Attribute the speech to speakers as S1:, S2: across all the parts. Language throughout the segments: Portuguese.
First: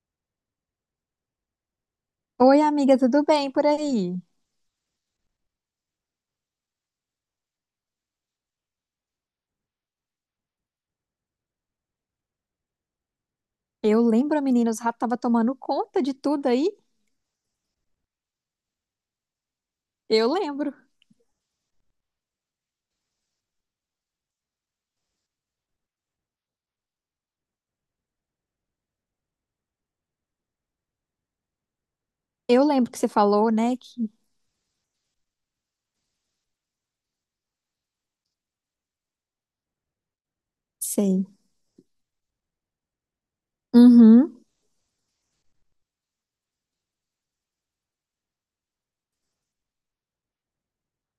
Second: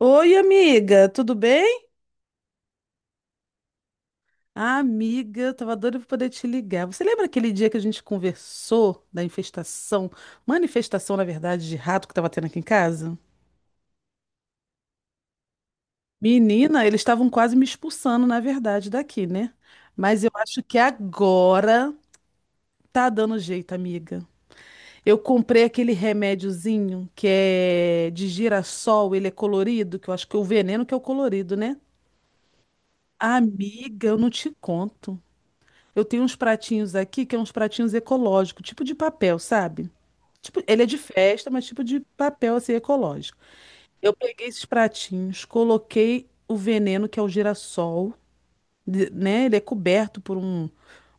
S1: Oi, amiga, tudo bem?
S2: Oi, amiga, tudo bem por aí?
S1: Ah, amiga, eu tava doida pra poder te ligar. Você lembra aquele dia que a gente conversou da infestação, manifestação, na verdade, de rato que tava tendo aqui em casa?
S2: Eu lembro, menina, os ratos estavam tomando conta de tudo aí.
S1: Menina, eles estavam quase me expulsando, na verdade, daqui, né? Mas eu
S2: Eu
S1: acho
S2: lembro.
S1: que agora tá dando jeito, amiga. Eu comprei aquele remédiozinho que é de girassol, ele é colorido, que eu acho que é o veneno que é o colorido, né?
S2: Eu lembro que você falou, né?
S1: Amiga, eu não te conto. Eu tenho uns pratinhos aqui que é uns pratinhos ecológicos, tipo de papel, sabe? Tipo, ele é de
S2: Sei.
S1: festa, mas tipo de papel assim ecológico. Eu
S2: Uhum.
S1: peguei esses pratinhos, coloquei o veneno que é o girassol, né? Ele é coberto por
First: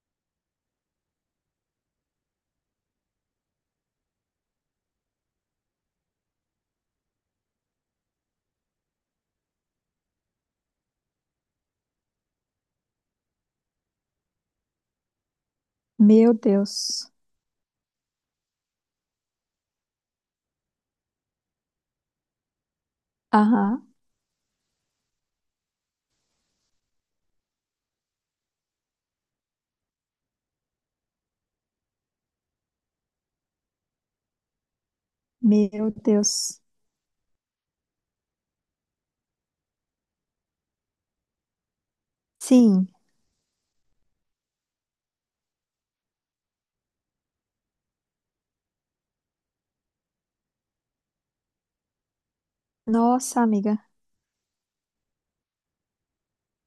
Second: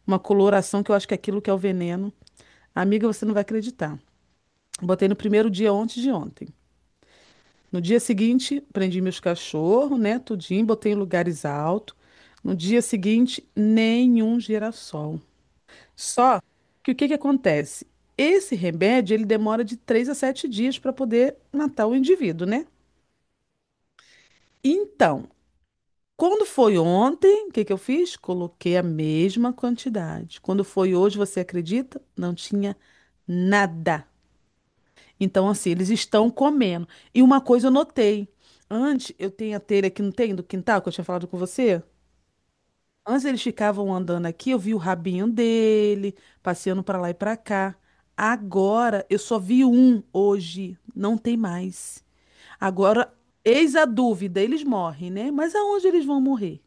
S1: uma coloração que eu acho que é aquilo que é o veneno. Amiga, você não vai acreditar. Botei no primeiro dia antes de ontem. No dia seguinte, prendi meus cachorros, né? Tudinho, botei em lugares altos. No dia seguinte, nenhum girassol.
S2: Meu
S1: Só que o que
S2: Deus.
S1: que acontece? Esse remédio, ele demora de 3 a 7 dias para poder matar o indivíduo, né?
S2: Aham.
S1: Então, quando foi ontem, o que que eu fiz? Coloquei a mesma quantidade. Quando foi hoje, você acredita? Não tinha nada. Então, assim, eles
S2: Meu
S1: estão
S2: Deus.
S1: comendo. E uma coisa eu notei. Antes, eu tenho a telha que não tem do quintal, que eu tinha falado com você.
S2: Sim.
S1: Antes eles ficavam andando aqui, eu vi o rabinho dele, passeando pra lá e pra cá. Agora eu só vi um hoje, não tem mais. Agora,
S2: Nossa,
S1: eis
S2: amiga.
S1: a dúvida, eles morrem, né? Mas aonde eles vão morrer?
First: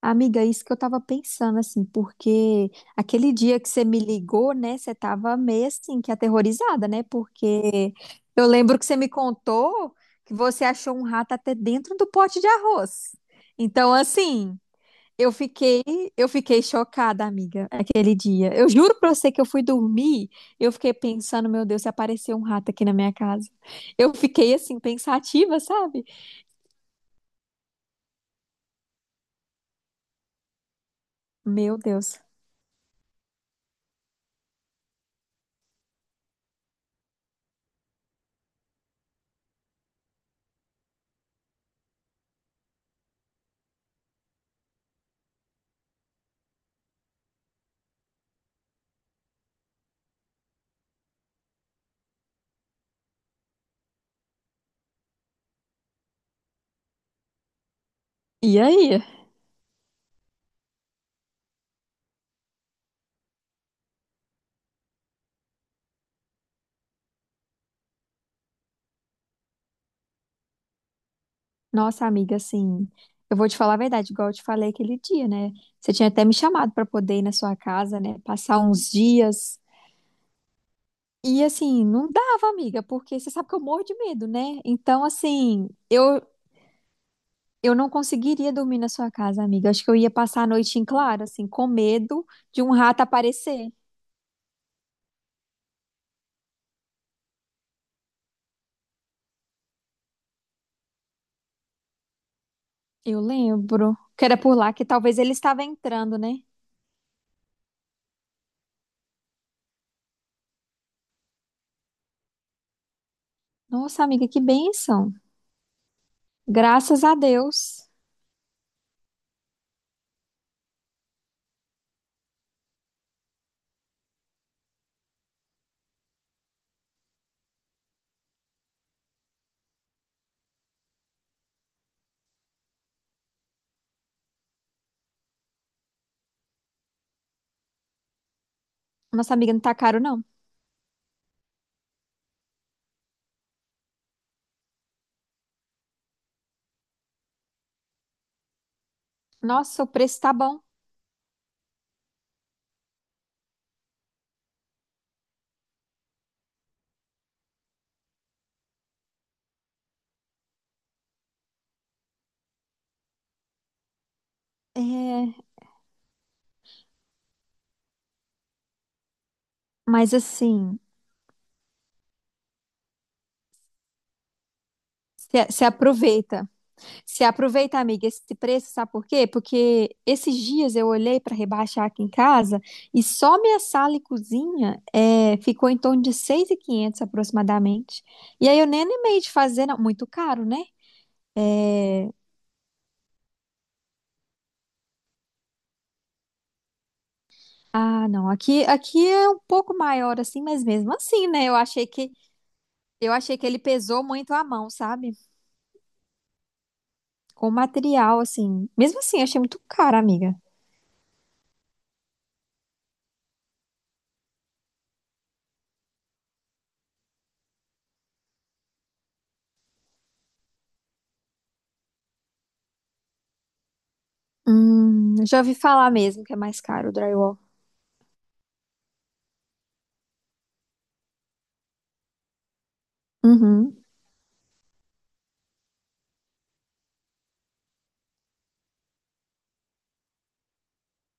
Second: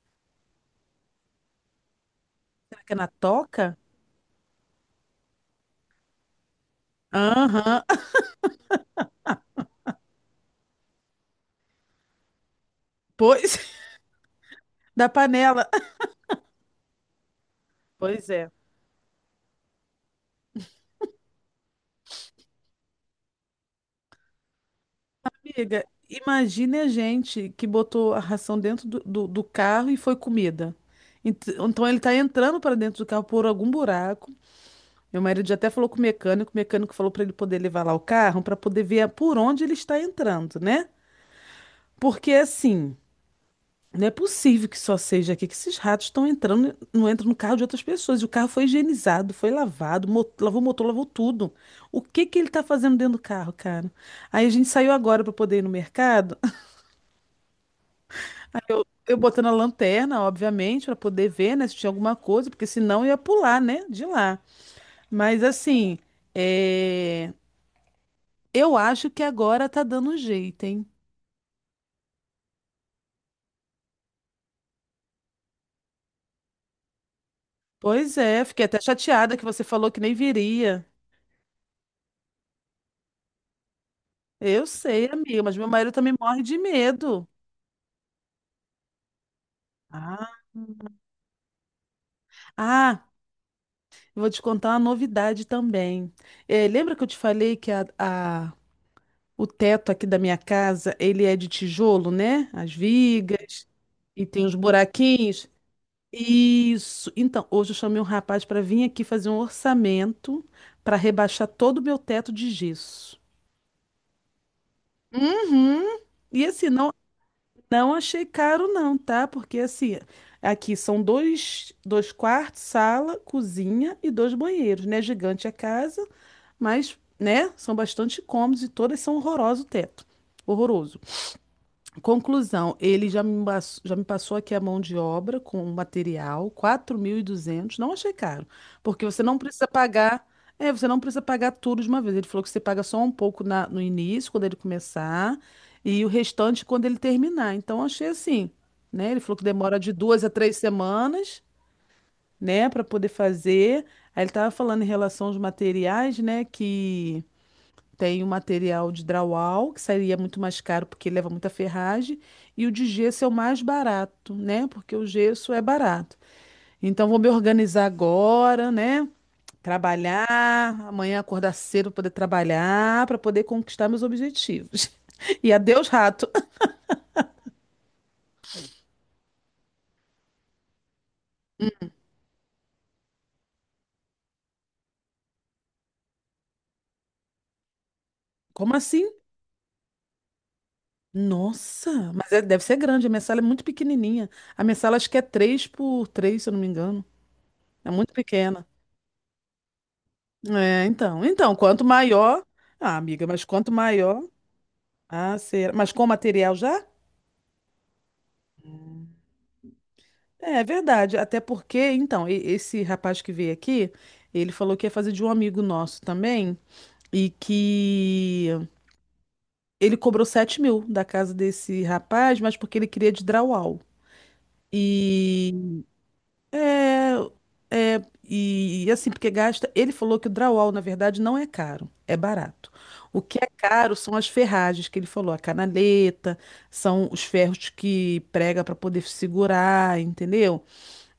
S2: Amiga, isso que eu tava pensando, assim, porque
S1: Será que é na
S2: aquele dia que
S1: toca?
S2: você me ligou, né? Você tava meio assim, que aterrorizada, né?
S1: Aham,
S2: Porque eu lembro que você me contou que você achou um rato até dentro do pote de arroz.
S1: pois,
S2: Então, assim.
S1: da
S2: Eu
S1: panela.
S2: fiquei, eu fiquei chocada, amiga, aquele
S1: Pois é.
S2: dia. Eu juro pra você que eu fui dormir, eu fiquei pensando, meu Deus, se apareceu um rato aqui na minha casa. Eu fiquei assim, pensativa,
S1: Amiga,
S2: sabe?
S1: imagine a gente que botou a ração dentro do carro e foi comida.
S2: Meu
S1: Então ele tá
S2: Deus.
S1: entrando para dentro do carro por algum buraco. Meu marido já até falou com o mecânico falou para ele poder levar lá o carro para poder ver por onde ele está entrando, né? Porque assim, não é possível que só seja aqui que esses ratos estão entrando, não entram no carro de outras pessoas. E o carro foi higienizado, foi lavado, lavou o motor, lavou tudo. O que que ele está fazendo dentro do carro, cara? Aí a gente saiu agora para poder ir no mercado.
S2: E aí?
S1: Eu botando a lanterna, obviamente, para poder ver, né, se tinha alguma coisa, porque senão eu ia pular, né, de lá. Mas assim, é... eu acho que agora tá dando jeito, hein?
S2: Nossa, amiga, assim, eu vou te falar a verdade, igual eu te falei aquele dia, né? Você tinha até me chamado pra poder ir na sua casa,
S1: Pois
S2: né?
S1: é,
S2: Passar
S1: fiquei até
S2: uns
S1: chateada que
S2: dias.
S1: você falou que nem viria.
S2: E assim, não dava, amiga, porque você sabe que eu morro de medo, né?
S1: Eu
S2: Então,
S1: sei, amiga, mas meu
S2: assim,
S1: marido também
S2: eu,
S1: morre de medo.
S2: Eu não conseguiria dormir na sua casa, amiga. Acho que eu ia
S1: Ah,
S2: passar a noite em claro, assim, com medo de um rato
S1: ah,
S2: aparecer.
S1: eu vou te contar uma novidade também. Lembra que eu te falei que o teto aqui da minha casa, ele é de tijolo, né? As
S2: Eu
S1: vigas
S2: lembro que
S1: e
S2: era
S1: tem
S2: por
S1: os
S2: lá que talvez ele
S1: buraquinhos.
S2: estava entrando, né?
S1: Isso. Então, hoje eu chamei um rapaz para vir aqui fazer um orçamento para rebaixar todo o meu teto de gesso.
S2: Nossa, amiga, que bênção.
S1: Uhum. E assim,
S2: Graças a Deus.
S1: não achei caro não, tá? Porque assim, aqui são dois quartos, sala, cozinha e dois banheiros, né? Gigante a casa, mas, né, são bastante cômodos e todas são horroroso o teto. Horroroso. Conclusão, ele já me, mas- já me passou aqui a mão de obra com o material, 4.200, não achei caro, porque você
S2: Nossa,
S1: não
S2: amiga, não
S1: precisa
S2: tá caro,
S1: pagar,
S2: não.
S1: você não precisa pagar tudo de uma vez. Ele falou que você paga só um pouco no início, quando ele começar, e o restante quando ele terminar. Então achei assim, né? Ele falou que demora
S2: Nossa, o
S1: de
S2: preço
S1: duas a
S2: tá
S1: três
S2: bom.
S1: semanas, né, para poder fazer. Aí ele estava falando em relação aos materiais, né, que tem o material de drywall, que seria muito mais caro porque leva muita ferragem, e o de gesso é o mais barato, né? Porque o
S2: É,
S1: gesso é barato. Então vou me organizar agora, né?
S2: mas
S1: Trabalhar,
S2: assim,
S1: amanhã acordar cedo para poder trabalhar, para poder conquistar meus objetivos.
S2: se,
S1: E
S2: se
S1: adeus, rato.
S2: aproveita. Se aproveita, amiga, esse preço, sabe por quê? Porque esses dias eu olhei para rebaixar aqui em casa e só minha sala e cozinha é, ficou em torno de 6.500 aproximadamente. E aí eu
S1: Como
S2: nem
S1: assim?
S2: animei de fazer, não. Muito caro, né?
S1: Nossa, mas deve ser grande. A minha sala é muito pequenininha. A minha sala acho que é 3 por 3 se eu não me engano. É
S2: Ah,
S1: muito
S2: não. Aqui,
S1: pequena.
S2: aqui é um pouco maior assim, mas
S1: É,
S2: mesmo
S1: então.
S2: assim, né?
S1: Então,
S2: Eu
S1: quanto
S2: achei que
S1: maior. Ah,
S2: eu
S1: amiga,
S2: achei
S1: mas
S2: que ele
S1: quanto
S2: pesou
S1: maior.
S2: muito a mão, sabe?
S1: Ah, será? Mas com material já?
S2: Com o material assim. Mesmo assim, eu achei muito caro, amiga.
S1: É, é verdade. Até porque, então, esse rapaz que veio aqui, ele falou que ia fazer de um amigo nosso também e que ele cobrou 7.000 da casa desse rapaz, mas porque ele queria de drywall.
S2: Já ouvi
S1: E
S2: falar mesmo que é mais caro o
S1: é,
S2: drywall.
S1: e assim, porque gasta. Ele falou que o drywall, na verdade, não é caro, é barato. O que é
S2: Uhum.
S1: caro são as ferragens que ele falou, a canaleta, são os ferros que prega para poder segurar, entendeu?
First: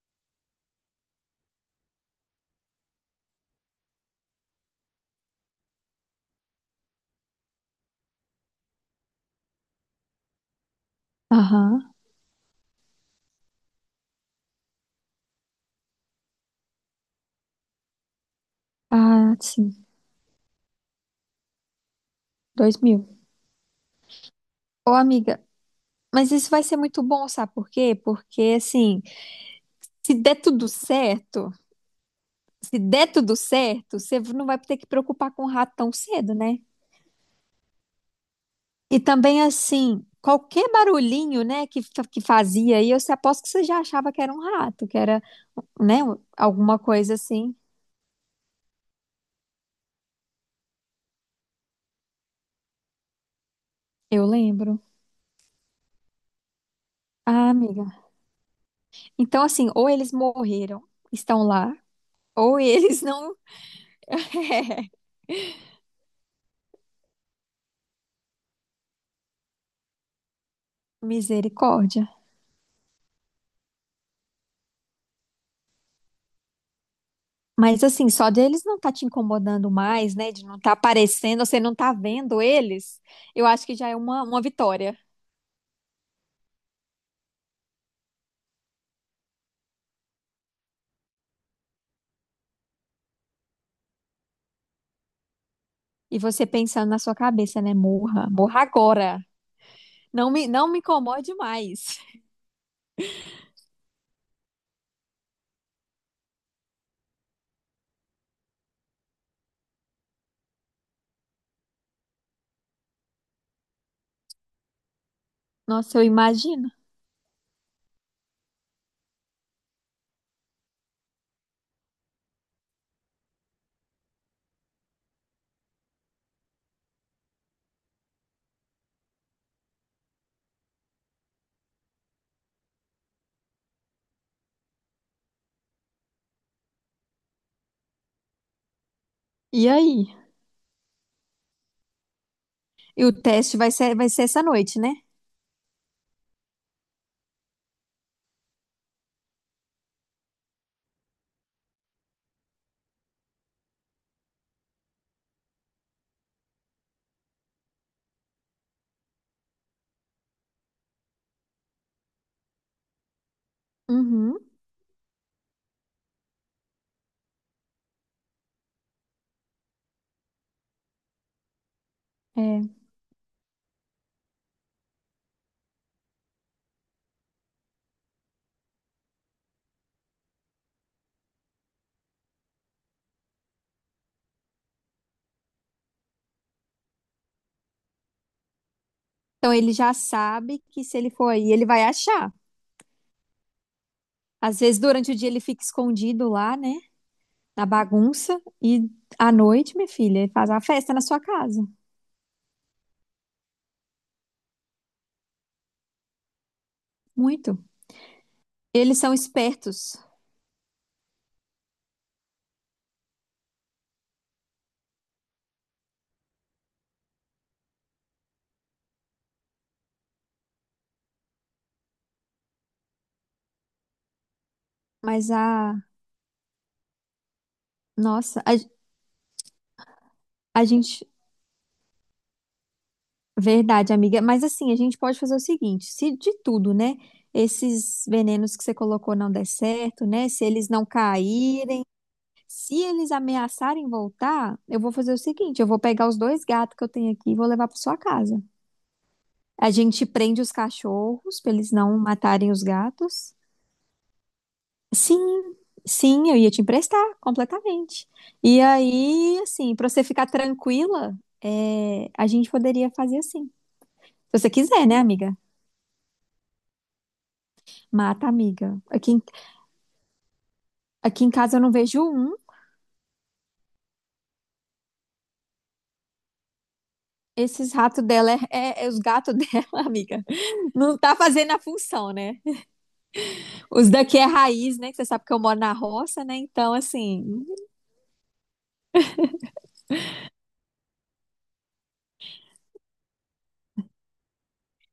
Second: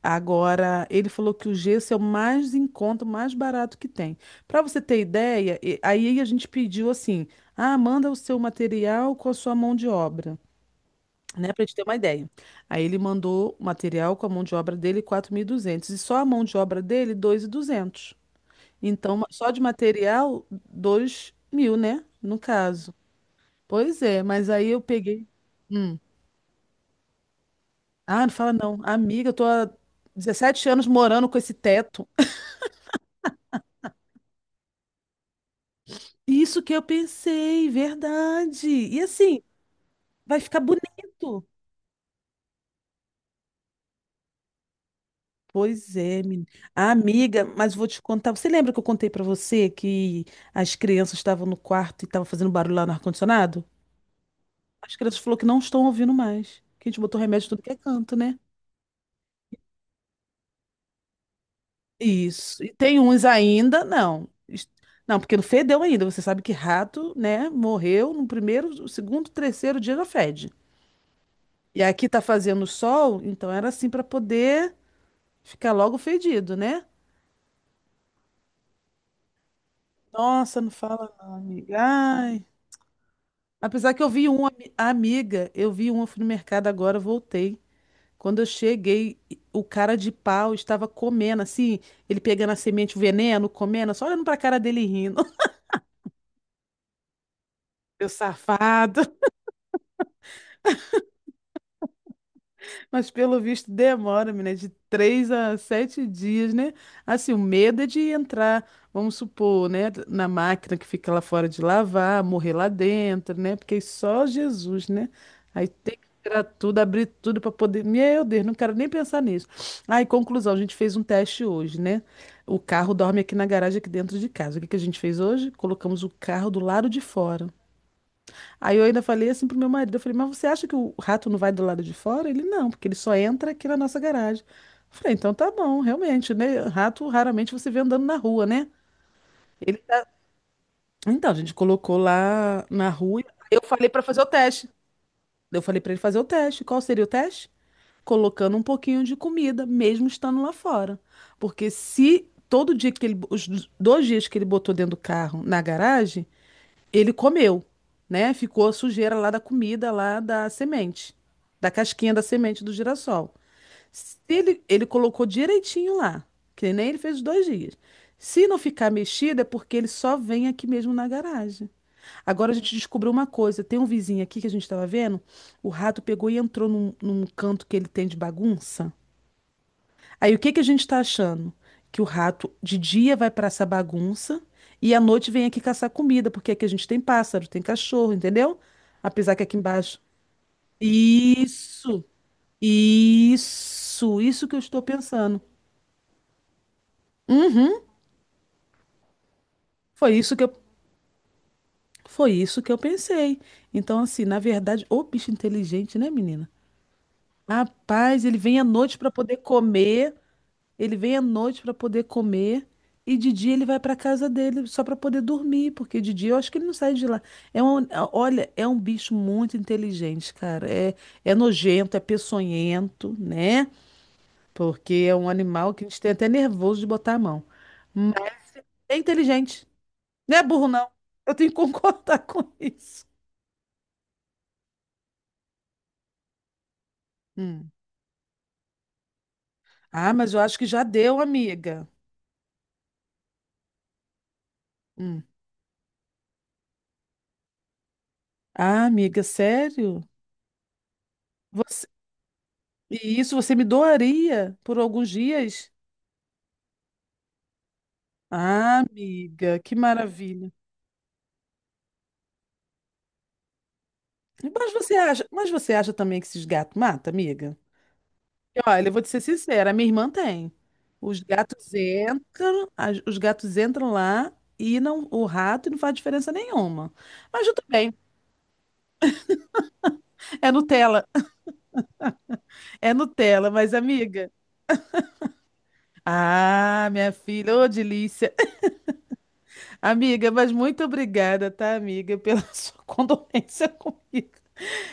S1: Agora, ele falou que o gesso é o mais em conta, o mais barato que tem. Para você ter ideia, aí a gente pediu assim: ah, manda o seu material com a sua mão de obra, né? Para gente ter
S2: Aham.
S1: uma ideia. Aí ele mandou o material com a mão de obra dele, 4.200 e duzentos, e só a mão de obra dele 2.200. Então,
S2: Ah,
S1: só de
S2: sim.
S1: material, 2.000, né? No
S2: Dois
S1: caso.
S2: mil.
S1: Pois é, mas aí eu
S2: Ô,
S1: peguei.
S2: amiga,
S1: Hum.
S2: mas isso vai ser muito bom, sabe por quê?
S1: Ah, não fala
S2: Porque,
S1: não.
S2: assim,
S1: Amiga, eu tô há
S2: se der
S1: 17
S2: tudo
S1: anos morando com esse
S2: certo,
S1: teto.
S2: se der tudo certo, você não vai ter que preocupar com o rato tão cedo, né?
S1: Isso que eu pensei, verdade.
S2: E
S1: E assim,
S2: também, assim,
S1: vai ficar
S2: qualquer barulhinho,
S1: bonito.
S2: né, que fazia aí, eu se- aposto que você já achava que era um rato, que era,
S1: Pois
S2: né,
S1: é, menina.
S2: alguma coisa
S1: Amiga,
S2: assim.
S1: mas vou te contar. Você lembra que eu contei pra você que as crianças estavam no quarto e estavam fazendo barulho lá no ar-condicionado?
S2: Eu lembro.
S1: As crianças falaram que não estão ouvindo mais. Que a gente botou remédio em
S2: Ah,
S1: tudo que é
S2: amiga.
S1: canto, né?
S2: Então, assim, ou eles morreram, estão lá, ou
S1: Isso. E tem
S2: eles
S1: uns
S2: não.
S1: ainda, não. Não, porque não fedeu ainda. Você sabe que rato, né, morreu no primeiro, segundo, terceiro dia já fede. E
S2: Misericórdia.
S1: aqui tá fazendo sol, então era assim pra poder. Fica logo fedido, né?
S2: Mas assim, só deles não tá te incomodando mais, né? De não
S1: Nossa, não
S2: tá
S1: fala não,
S2: aparecendo, você
S1: amiga.
S2: não tá vendo
S1: Ai,
S2: eles, eu acho que já
S1: apesar
S2: é
S1: que eu
S2: uma,
S1: vi
S2: uma vitória.
S1: uma, fui no mercado agora, voltei. Quando eu cheguei, o cara de pau estava comendo, assim, ele pegando a semente, o veneno, comendo, só olhando pra cara dele e rindo.
S2: E você pensando na sua cabeça, né?
S1: Meu
S2: Morra, morra
S1: safado.
S2: agora. Não me incomode mais.
S1: Mas pelo visto demora, menina, de 3 a 7 dias, né? Assim, o medo é de entrar, vamos supor, né, na máquina que fica lá fora de lavar, morrer lá dentro, né? Porque é só Jesus, né? Aí tem
S2: Nossa, eu
S1: que tirar
S2: imagino.
S1: tudo, abrir tudo para poder. Meu Deus, não quero nem pensar nisso. Aí, conclusão, a gente fez um teste hoje, né? O carro dorme aqui na garagem, aqui dentro de casa. O que que a gente fez hoje? Colocamos o carro do lado de fora. Aí eu ainda falei assim pro meu marido, eu falei, mas você acha que o rato não vai do lado de fora? Ele, não, porque ele só entra aqui na nossa garagem. Eu falei, então tá bom, realmente, né? Rato raramente você vê andando na rua, né?
S2: E
S1: Ele,
S2: aí?
S1: então, a gente colocou lá na
S2: E o
S1: rua.
S2: teste
S1: Eu
S2: vai
S1: falei
S2: ser,
S1: pra
S2: vai
S1: fazer
S2: ser
S1: o
S2: essa
S1: teste.
S2: noite, né?
S1: Eu falei pra ele fazer o teste. Qual seria o teste? Colocando um pouquinho de comida, mesmo estando lá fora. Porque se todo dia que ele, os 2 dias que ele botou dentro do carro na garagem, ele comeu, né? Ficou a sujeira lá da comida, lá da semente, da casquinha da semente do girassol. Se
S2: Uhum.
S1: ele colocou direitinho lá, que nem ele fez os 2 dias. Se não ficar mexido, é porque ele só vem aqui mesmo na garagem. Agora a
S2: É.
S1: gente descobriu uma coisa: tem um vizinho aqui que a gente estava vendo, o rato pegou e entrou num canto que ele tem de bagunça. Aí o que que a gente está achando? Que o rato de dia vai para essa bagunça e à noite vem aqui caçar comida, porque aqui a gente tem pássaro, tem cachorro, entendeu? Apesar que
S2: Então
S1: aqui
S2: ele já
S1: embaixo.
S2: sabe que se ele for aí, ele vai
S1: Isso,
S2: achar.
S1: isso que eu
S2: Às vezes
S1: estou
S2: durante o dia ele
S1: pensando.
S2: fica escondido lá, né? Na
S1: Uhum,
S2: bagunça. E à noite, minha
S1: foi
S2: filha, ele
S1: isso que
S2: faz
S1: eu,
S2: a festa na sua casa.
S1: foi isso que eu pensei. Então, assim, na verdade, ô bicho inteligente, né, menina?
S2: Muito.
S1: Rapaz, ele vem à noite
S2: Eles
S1: para
S2: são
S1: poder
S2: espertos,
S1: comer. Ele vem à noite para poder comer E de dia ele vai para casa dele só para poder dormir, porque de dia eu acho que ele não sai de lá. É um, é, Olha, é um bicho muito inteligente, cara. É, é nojento, é peçonhento, né? Porque é um
S2: mas
S1: animal que
S2: a.
S1: a gente tem até nervoso de botar a mão. Mas
S2: Nossa, a,
S1: é inteligente. Não é
S2: a
S1: burro, não.
S2: gente.
S1: Eu tenho que concordar com isso.
S2: Verdade, amiga. Mas assim, a gente pode fazer o seguinte: se de tudo, né?
S1: Hum.
S2: Esses venenos que você colocou não der certo,
S1: Ah,
S2: né?
S1: mas eu
S2: Se
S1: acho que
S2: eles
S1: já
S2: não
S1: deu,
S2: caírem,
S1: amiga.
S2: se eles ameaçarem voltar, eu vou fazer o
S1: Hum.
S2: seguinte: eu vou pegar os dois gatos que eu tenho aqui e vou levar para sua casa.
S1: Ah, amiga,
S2: A
S1: sério?
S2: gente prende os cachorros para eles
S1: Você...
S2: não matarem os
S1: E isso
S2: gatos.
S1: você me doaria por alguns
S2: Sim,
S1: dias?
S2: sim, eu ia te emprestar completamente. E
S1: Ah,
S2: aí,
S1: amiga, que
S2: assim, pra você ficar
S1: maravilha.
S2: tranquila, é, a gente poderia fazer assim. Se você quiser, né, amiga?
S1: Mas você acha também que esses gatos matam, amiga?
S2: Mata, a
S1: E
S2: amiga.
S1: olha, eu vou te
S2: Aqui,
S1: ser
S2: em-
S1: sincera, a minha irmã tem. Os
S2: aqui em casa eu não
S1: gatos
S2: vejo um.
S1: entram, os gatos entram lá e não, o rato não faz diferença nenhuma. Mas tudo
S2: Esses
S1: bem,
S2: ratos dela é os gatos dela, amiga.
S1: é
S2: Não
S1: Nutella,
S2: tá fazendo a função, né?
S1: é Nutella, mas
S2: Os daqui é
S1: amiga.
S2: raiz, né? Que você sabe que eu moro na roça, né? Então,
S1: Ah, minha
S2: assim,
S1: filha, ô delícia. Amiga, mas muito obrigada, tá, amiga, pela sua condolência comigo.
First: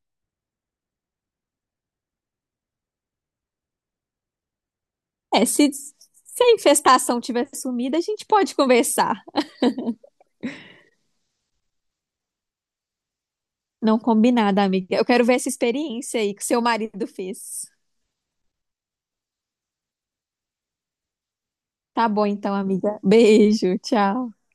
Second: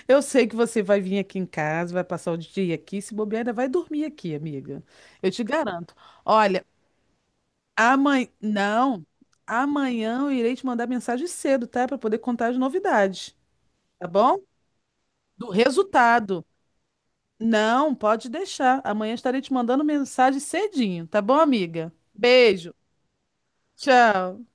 S1: Eu sei que você vai vir aqui em casa, vai passar o dia aqui, se bobear, ainda vai dormir aqui, amiga. Eu te
S2: é, se,
S1: garanto.
S2: se a
S1: Olha,
S2: infestação tiver sumida, a gente
S1: amanhã.
S2: pode
S1: Não,
S2: conversar.
S1: amanhã eu irei te mandar mensagem cedo, tá? Para poder contar as novidades,
S2: Não
S1: tá bom?
S2: combinada, amiga. Eu quero ver essa
S1: Do
S2: experiência aí que
S1: resultado.
S2: seu marido fez.
S1: Não, pode deixar. Amanhã estarei te mandando mensagem cedinho, tá bom, amiga?
S2: Tá bom, então,
S1: Beijo.
S2: amiga. Beijo, tchau.
S1: Tchau.